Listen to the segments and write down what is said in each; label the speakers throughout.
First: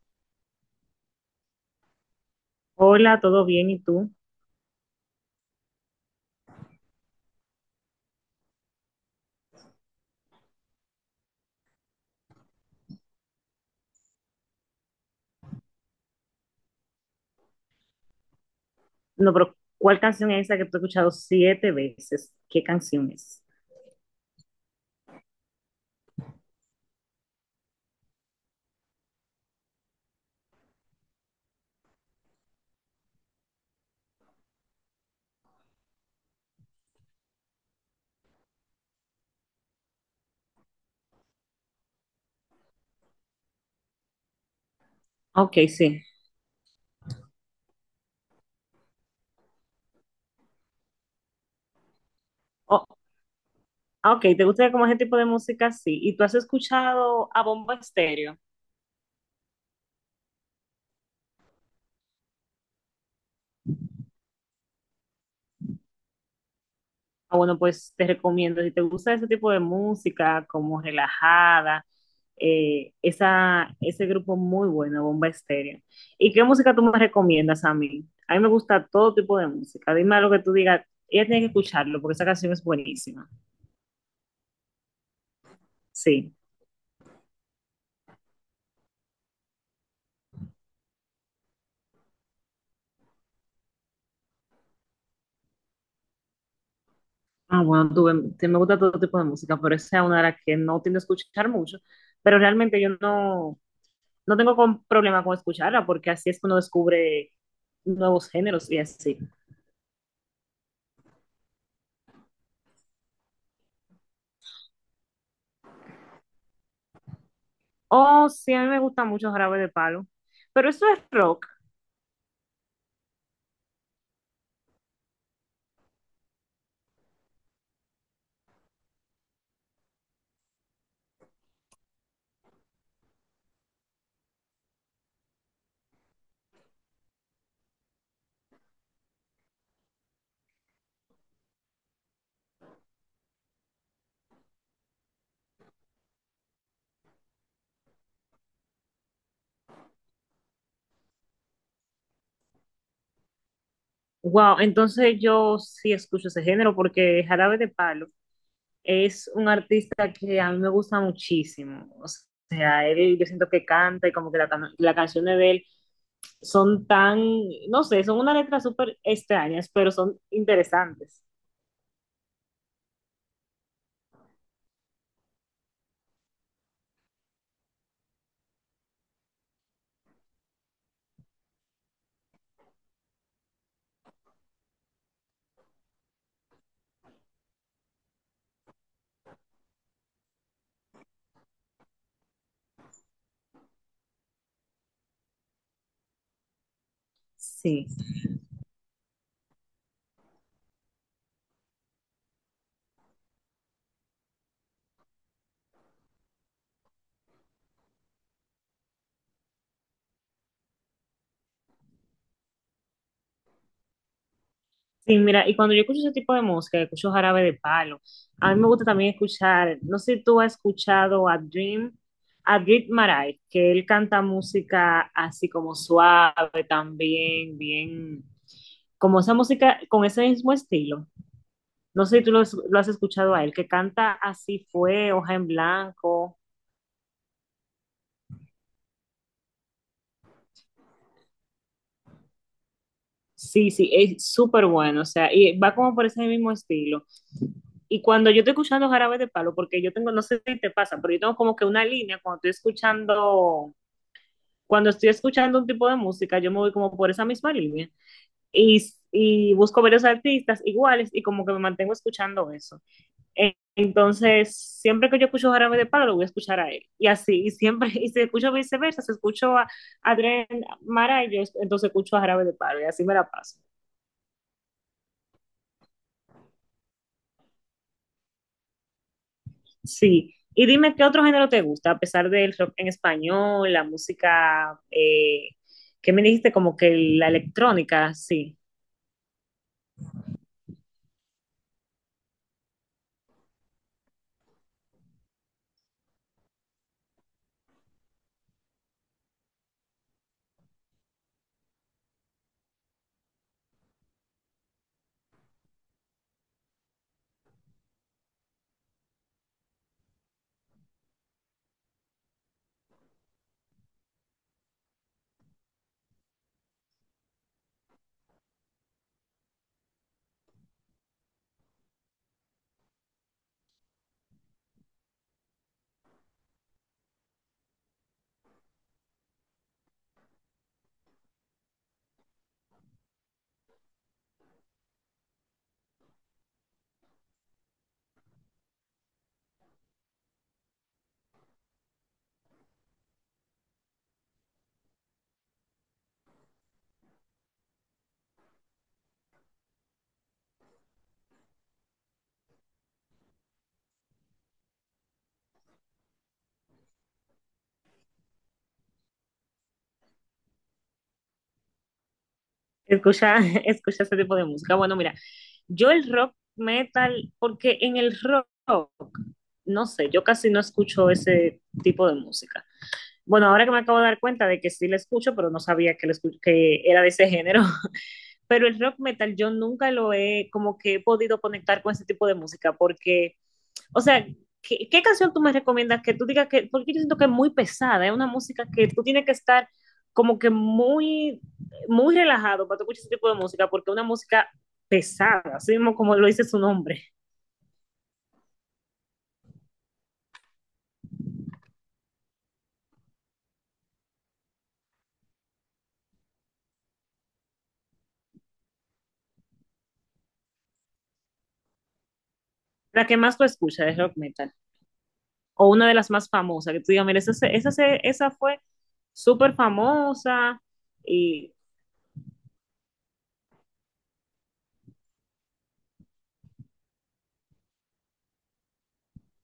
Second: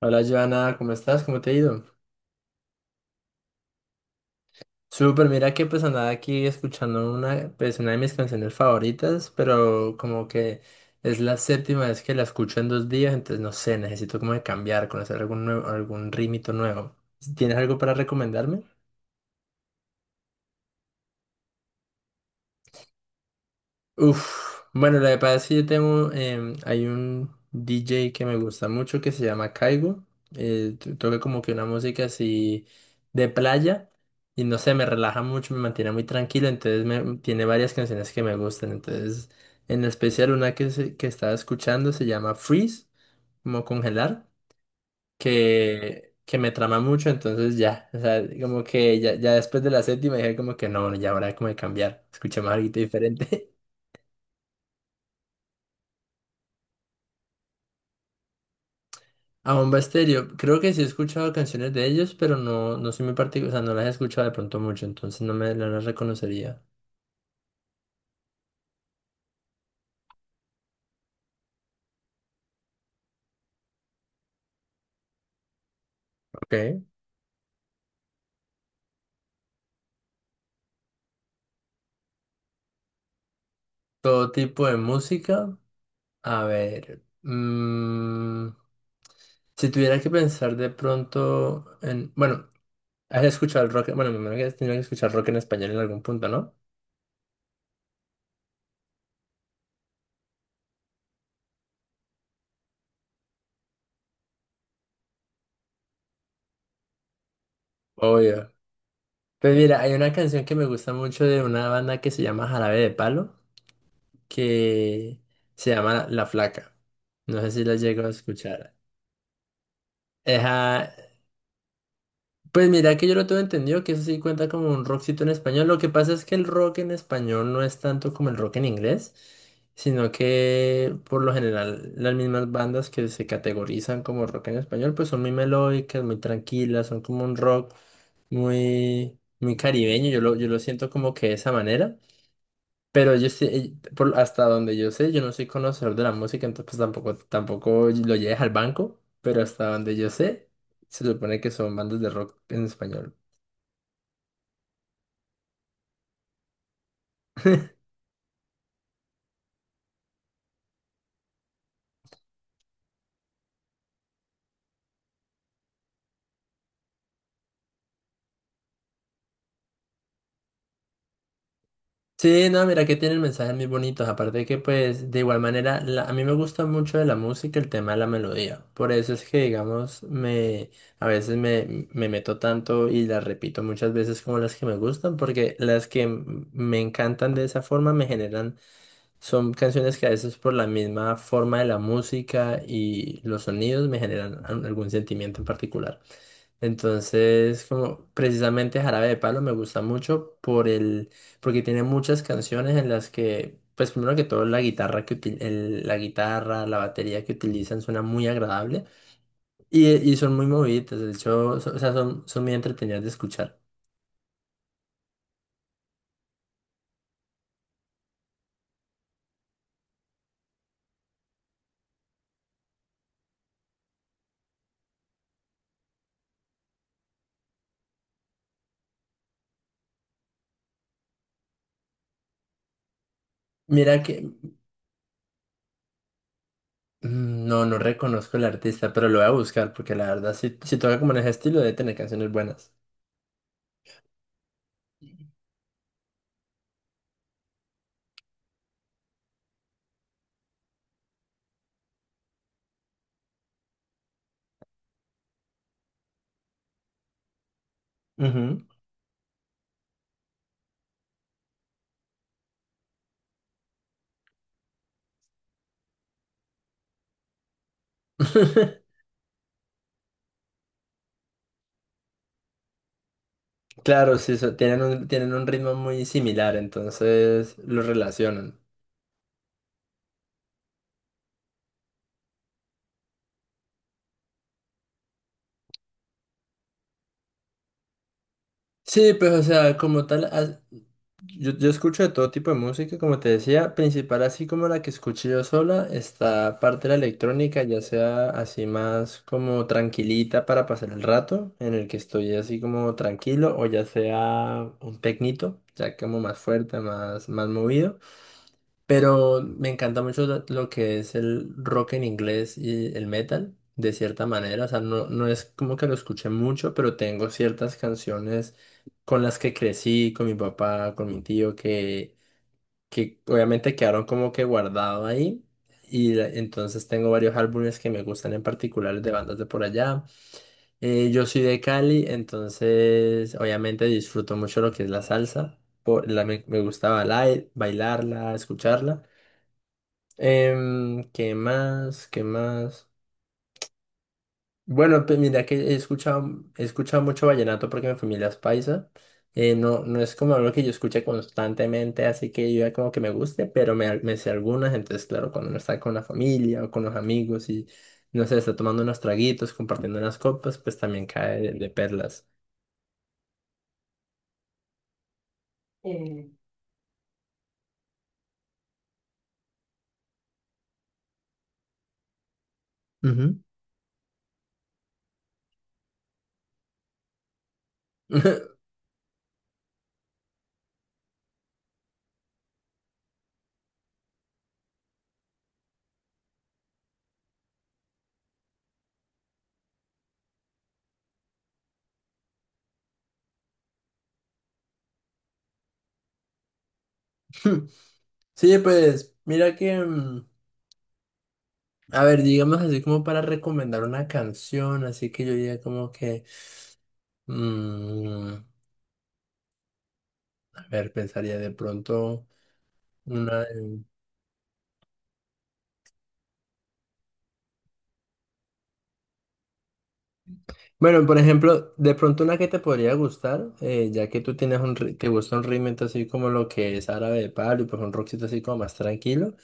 Speaker 1: Hola, Joana, ¿cómo estás? ¿Cómo te ha ido?
Speaker 2: Hola, ¿todo bien? ¿Y tú?
Speaker 1: Súper, mira que pues andaba aquí escuchando pues, una de mis canciones favoritas, pero como que es la séptima vez que la escucho en 2 días, entonces no sé, necesito como de cambiar, conocer algún nuevo, algún ritmito nuevo. ¿Tienes algo para recomendarme?
Speaker 2: No, pero ¿cuál canción es esa que tú has escuchado siete veces? ¿Qué canción es?
Speaker 1: Uf, bueno, lo que pasa es que hay un DJ que me gusta mucho que se llama Caigo. Toca como que una música así de playa y no sé, me relaja mucho, me mantiene muy tranquilo, entonces tiene varias canciones que me gustan. Entonces, en especial una que estaba escuchando se llama Freeze, como congelar,
Speaker 2: Ok, sí.
Speaker 1: que me trama mucho, entonces ya, o sea, como que ya después de la séptima dije como que no, bueno, ya habrá como de cambiar, escuché más algo
Speaker 2: Oh,
Speaker 1: diferente.
Speaker 2: ah, ok, ¿te gusta como ese tipo de música? Sí. ¿Y tú has escuchado a Bombo Estéreo?
Speaker 1: A Bomba Estéreo, creo que sí he escuchado canciones de ellos, pero no, no soy muy particular, o sea, no las he escuchado de pronto mucho, entonces no las reconocería.
Speaker 2: Ah, bueno, pues te recomiendo, si te gusta ese tipo de música, como relajada, ese grupo muy bueno, Bomba Estéreo. ¿Y qué música
Speaker 1: Ok.
Speaker 2: tú me recomiendas a mí? A mí me gusta todo tipo de música. Dime algo que tú digas, ella tiene que escucharlo porque esa canción es buenísima.
Speaker 1: Todo tipo de música,
Speaker 2: Sí.
Speaker 1: a ver, si tuviera que pensar de pronto en, bueno, has escuchado el rock, bueno, me imagino que has tenido que escuchar rock en español en algún punto, ¿no?
Speaker 2: Ah, bueno, me gusta todo tipo de música, pero esa es una de las que no tiendo a escuchar mucho, pero realmente yo no, no tengo problema con escucharla porque así es que uno descubre nuevos
Speaker 1: Obvio.
Speaker 2: géneros y así.
Speaker 1: Pues mira, hay una canción que me gusta mucho de una banda que se llama Jarabe de Palo, que se llama La Flaca. No sé si la llego a
Speaker 2: Oh, sí, a mí
Speaker 1: escuchar.
Speaker 2: me gusta mucho Jarabe de Palo, pero eso
Speaker 1: Ajá.
Speaker 2: es rock.
Speaker 1: Pues mira que yo lo tengo entendido que eso sí cuenta como un rockcito en español. Lo que pasa es que el rock en español no es tanto como el rock en inglés, sino que por lo general las mismas bandas que se categorizan como rock en español pues son muy melódicas, muy tranquilas, son como un rock muy, muy caribeño. Yo lo siento como que de esa manera. Pero yo sí, hasta donde yo sé, yo no soy conocedor de la música, entonces pues tampoco, tampoco lo lleves al banco, pero hasta donde yo sé, se supone que son bandas de rock en español.
Speaker 2: Wow, entonces yo sí escucho ese género porque Jarabe de Palo es un artista que a mí me gusta muchísimo. O sea, él, yo siento que canta y como que las canciones de él son tan, no sé, son unas letras súper extrañas, pero son interesantes.
Speaker 1: Sí, no, mira que tienen mensajes muy bonitos, aparte de que pues de igual manera, a mí me gusta mucho de la música el tema de la melodía, por eso es que digamos, a veces me meto tanto y las repito muchas veces como las que me gustan, porque las que me encantan de esa forma me generan. Son canciones que a veces por la misma forma de la música y los sonidos me generan algún sentimiento en particular. Entonces,
Speaker 2: Sí.
Speaker 1: como precisamente Jarabe de Palo me gusta mucho por el, porque tiene muchas canciones en las que, pues primero que todo la guitarra la guitarra, la batería que utilizan suena muy agradable y son muy movidas. De hecho, o sea, son muy entretenidas de escuchar.
Speaker 2: Sí, mira, y cuando yo escucho ese tipo de música, escucho Jarabe de Palo. A mí me gusta también escuchar, no sé si tú has escuchado a Dream Maray, que él canta música así como suave también, bien, como esa música con ese mismo estilo. No sé si lo has escuchado a él, que
Speaker 1: Mira
Speaker 2: canta
Speaker 1: que
Speaker 2: así fue, hoja en blanco.
Speaker 1: No, no reconozco el artista, pero lo voy a buscar porque la verdad, si toca como en ese estilo, debe tener canciones buenas.
Speaker 2: Sí, sí, es súper bueno, o sea, y va como por ese mismo estilo. Y cuando yo estoy escuchando Jarabe de Palo, porque yo tengo, no sé si te pasa, pero yo tengo como que una línea cuando estoy escuchando un tipo de música, yo me voy como por esa misma línea
Speaker 1: Ujú.
Speaker 2: y, y busco varios artistas iguales y como que me mantengo escuchando eso. Entonces, siempre que yo escucho Jarabe de Palo, lo voy a escuchar a él. Y así, y siempre, y si escucho viceversa, si escucho a Adrián Mara, yo entonces escucho a Jarabe de Palo y así me la paso.
Speaker 1: Claro, sí, tienen un ritmo muy similar, entonces lo relacionan.
Speaker 2: Sí, y dime qué otro género te gusta, a pesar del rock en español, la música, ¿qué me dijiste? Como que la electrónica, sí.
Speaker 1: Sí, pues o sea, como tal, yo escucho de todo tipo de música, como te decía, principal así como la que escuché yo sola, está parte de la electrónica, ya sea así más como tranquilita para pasar el rato, en el que estoy así como tranquilo, o ya sea un tecnito, ya como más fuerte, más, más movido. Pero me encanta mucho lo que es el rock en inglés y el metal, de cierta manera. O sea, no, no es como que lo escuché mucho, pero tengo ciertas canciones con las que crecí, con mi papá, con mi tío, que obviamente quedaron como que guardado ahí. Y entonces tengo varios álbumes que me gustan en particular de bandas de por allá. Yo soy de Cali, entonces obviamente disfruto mucho lo que es la salsa. Me gusta bailarla, escucharla. ¿Qué más? ¿Qué más? Bueno, pues mira que he escuchado mucho vallenato porque mi familia es paisa. No, no es como algo que yo escuche constantemente, así que yo ya como que me guste, pero me sé algunas. Entonces, claro, cuando uno está con la familia o con los amigos y, no sé, está tomando unos traguitos, compartiendo unas copas, pues también cae de perlas.
Speaker 2: Escucha, escucha ese tipo de música. Bueno, mira, yo el
Speaker 1: Eh,
Speaker 2: rock metal, porque en el rock, no sé, yo casi no escucho ese tipo de música.
Speaker 1: Ujú.
Speaker 2: Bueno, ahora que me acabo de dar cuenta de que sí la escucho, pero no sabía que, la que era de ese género. Pero el rock metal yo nunca lo he como que he podido conectar con ese tipo de música porque, o sea, ¿qué canción tú me recomiendas que tú digas que, porque yo siento que es muy pesada, es una música que tú tienes que estar como que muy, muy relajado para tú escuchar ese tipo de música, porque es una música pesada, así mismo como lo dice su nombre,
Speaker 1: Sí, pues mira que, a ver, digamos así como para recomendar una canción, así que yo diría como que... Mm, a ver, pensaría de pronto
Speaker 2: la que más tú
Speaker 1: una...
Speaker 2: escuchas es rock metal, o una de las más famosas, que tú digas, mira, esa fue súper famosa
Speaker 1: Bueno, por
Speaker 2: y
Speaker 1: ejemplo, de pronto una que te podría gustar, ya que tú tienes un... ri- te gusta un ritmo así como lo que es Árabe de Palo y pues un rockcito así como más tranquilo.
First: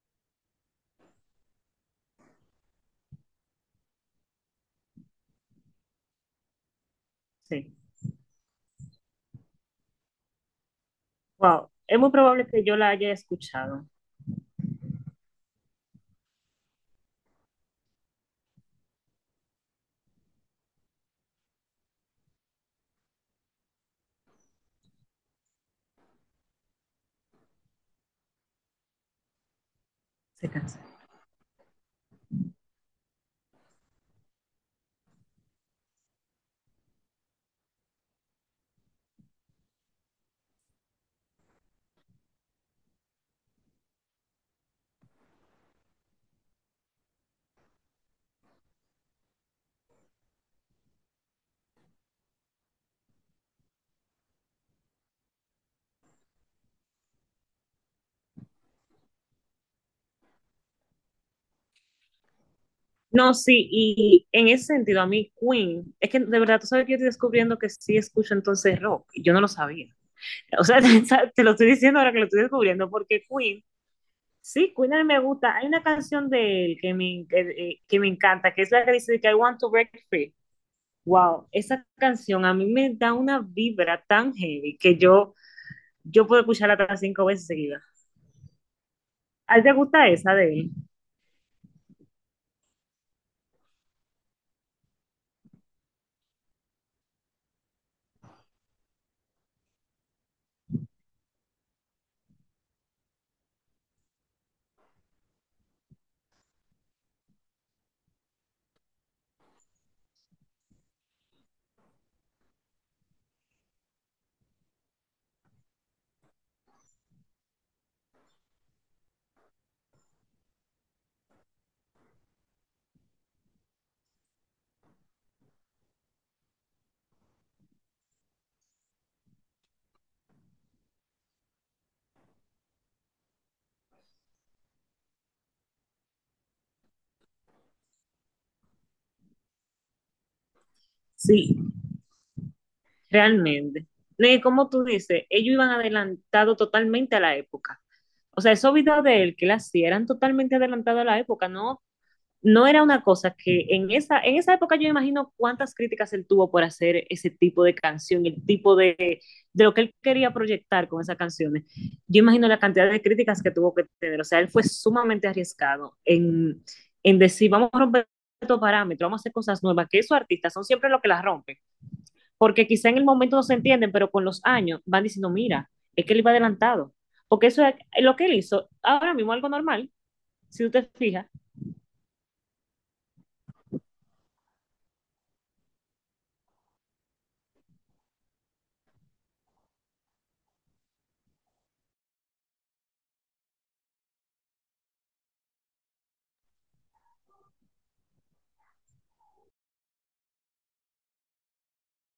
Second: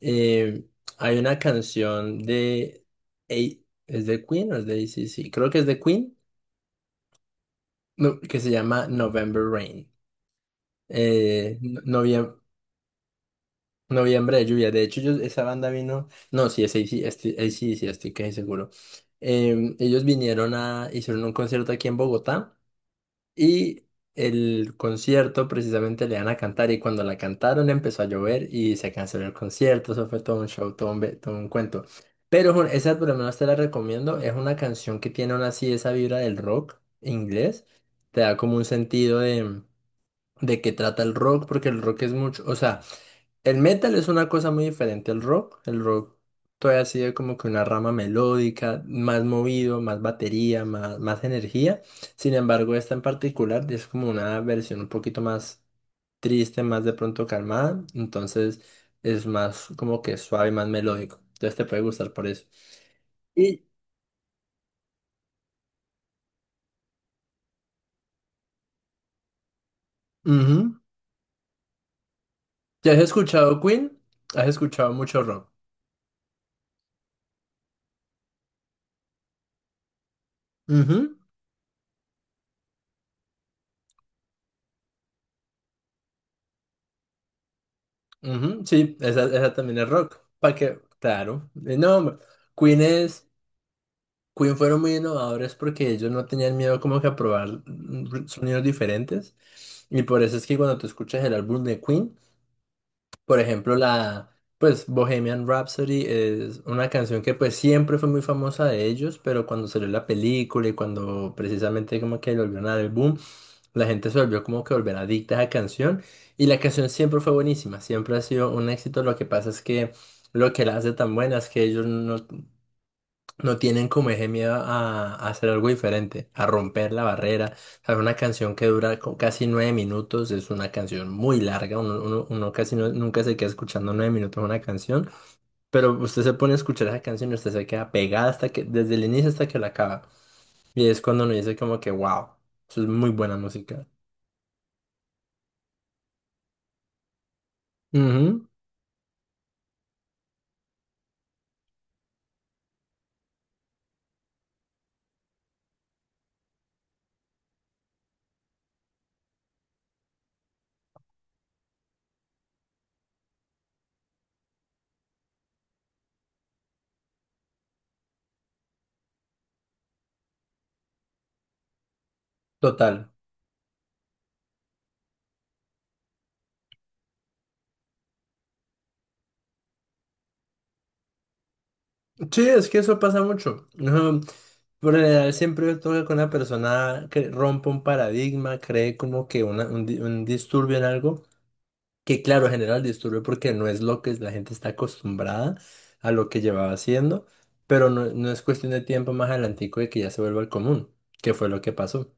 Speaker 1: eh, Hay una canción de... A- ¿Es de Queen o es de C C creo que es de Queen,
Speaker 2: sí.
Speaker 1: no, que se llama November Rain. Eh,
Speaker 2: Wow, es muy probable que yo la haya escuchado.
Speaker 1: Noviembre de lluvia. De hecho, esa banda vino. No, sí, es A C. AC/DC, ac C. D C, estoy casi seguro. Em, ellos vinieron a. Hicieron un concierto aquí en Bogotá y el concierto precisamente le iban a cantar. Y cuando la cantaron empezó a llover y se canceló el concierto. Eso fue todo un
Speaker 2: Se
Speaker 1: show,
Speaker 2: cansa.
Speaker 1: todo un, todo un cuento. Pero Jun, esa por lo menos te la recomiendo. Es una canción que tiene aún así esa vibra del rock inglés. Te da como un sentido de qué trata el rock, porque el rock es mucho. O sea, el metal es una cosa muy diferente al rock. El rock todavía sigue como que una rama melódica, más movido, más batería, más, más energía. Sin embargo, esta en particular es como una versión un poquito más triste, más de pronto calmada. Entonces es más como que suave, más melódico. Entonces te puede gustar por eso.
Speaker 2: No,
Speaker 1: Y,
Speaker 2: sí, y en ese sentido, a mí Queen, es que de verdad tú sabes que yo estoy descubriendo que sí escucho entonces rock, y yo no lo sabía. O
Speaker 1: Ujú.
Speaker 2: sea, te lo estoy diciendo ahora que lo estoy descubriendo,
Speaker 1: ¿Ya has
Speaker 2: porque
Speaker 1: escuchado
Speaker 2: Queen,
Speaker 1: Queen? ¿Has
Speaker 2: sí,
Speaker 1: escuchado
Speaker 2: Queen a mí me
Speaker 1: mucho rock?
Speaker 2: gusta. Hay una canción de él que me encanta, que es la que dice que I want to break free.
Speaker 1: Ujú,
Speaker 2: Wow, esa canción a mí me da una vibra tan heavy que yo puedo escucharla hasta cinco veces seguidas.
Speaker 1: ujú, sí, esa
Speaker 2: ¿A ti te
Speaker 1: también es
Speaker 2: gusta
Speaker 1: rock.
Speaker 2: esa
Speaker 1: ¿Para
Speaker 2: de él?
Speaker 1: qué? Claro. No, hombre, Queen es... Queen fueron muy innovadores porque ellos no tenían miedo como que a probar sonidos diferentes. Y por eso es que cuando tú escuchas el álbum de Queen, por ejemplo, la pues Bohemian Rhapsody es una canción que pues siempre fue muy famosa de ellos, pero cuando salió la película y cuando precisamente como que le volvieron a dar el boom, la gente se volvió como que volver adicta a esa canción y la canción siempre fue buenísima, siempre ha sido un éxito. Lo que pasa es que lo que la hace tan buena es que ellos no tienen como ese miedo a hacer algo diferente, a romper la barrera. ¿Sabes? Una canción que dura casi 9 minutos es una canción muy larga. Uno casi nunca se queda escuchando 9 minutos una canción, pero usted se pone a escuchar esa canción y usted se queda pegada hasta que, desde el inicio hasta que la acaba. Y es cuando uno dice
Speaker 2: Sí,
Speaker 1: como que, wow, eso es muy buena música.
Speaker 2: realmente. No, y como tú dices, ellos iban adelantados totalmente a la época. O
Speaker 1: Ujú,
Speaker 2: sea, esos videos de él que él hacía eran totalmente adelantados a la época, ¿no? No era una cosa que en esa época yo imagino cuántas críticas él tuvo por hacer ese tipo de canción, el tipo de lo que él quería proyectar con esas canciones. Yo imagino la cantidad de críticas que tuvo que tener. O sea, él fue sumamente arriesgado en decir, vamos a romper estos parámetros, vamos a hacer cosas nuevas, que esos artistas son siempre los que las rompen porque quizá en el
Speaker 1: total.
Speaker 2: momento no se entienden, pero con los años van diciendo, mira, es que él iba adelantado, porque eso es lo que él hizo, ahora mismo algo normal, si tú te fijas.
Speaker 1: Sí, es que eso pasa mucho. Ujú. Por lo general, siempre toca con una persona que rompe un paradigma, cree como que un disturbio en algo, que claro, genera el disturbio porque no es lo que la gente está acostumbrada a lo que llevaba haciendo, pero no, no es cuestión de tiempo más adelantico de que ya se vuelva el común, que fue lo que pasó.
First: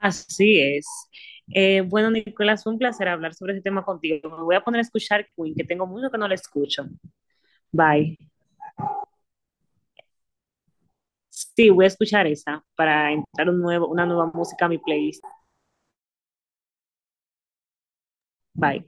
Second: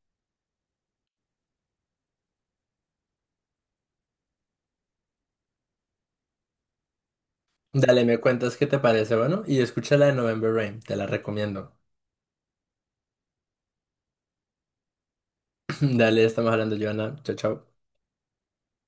Speaker 2: Así es. Bueno, Nicolás, fue un placer hablar sobre este tema contigo. Me voy a poner a escuchar Queen, que tengo mucho que no la escucho.
Speaker 1: Dale,
Speaker 2: Bye.
Speaker 1: me cuentas qué te parece, bueno, y escucha la de November Rain, te la
Speaker 2: Sí,
Speaker 1: recomiendo.
Speaker 2: voy a escuchar esa para entrar un nuevo, una nueva música a mi playlist.
Speaker 1: Dale, estamos hablando, Joana. Chao, chao.
Speaker 2: Bye.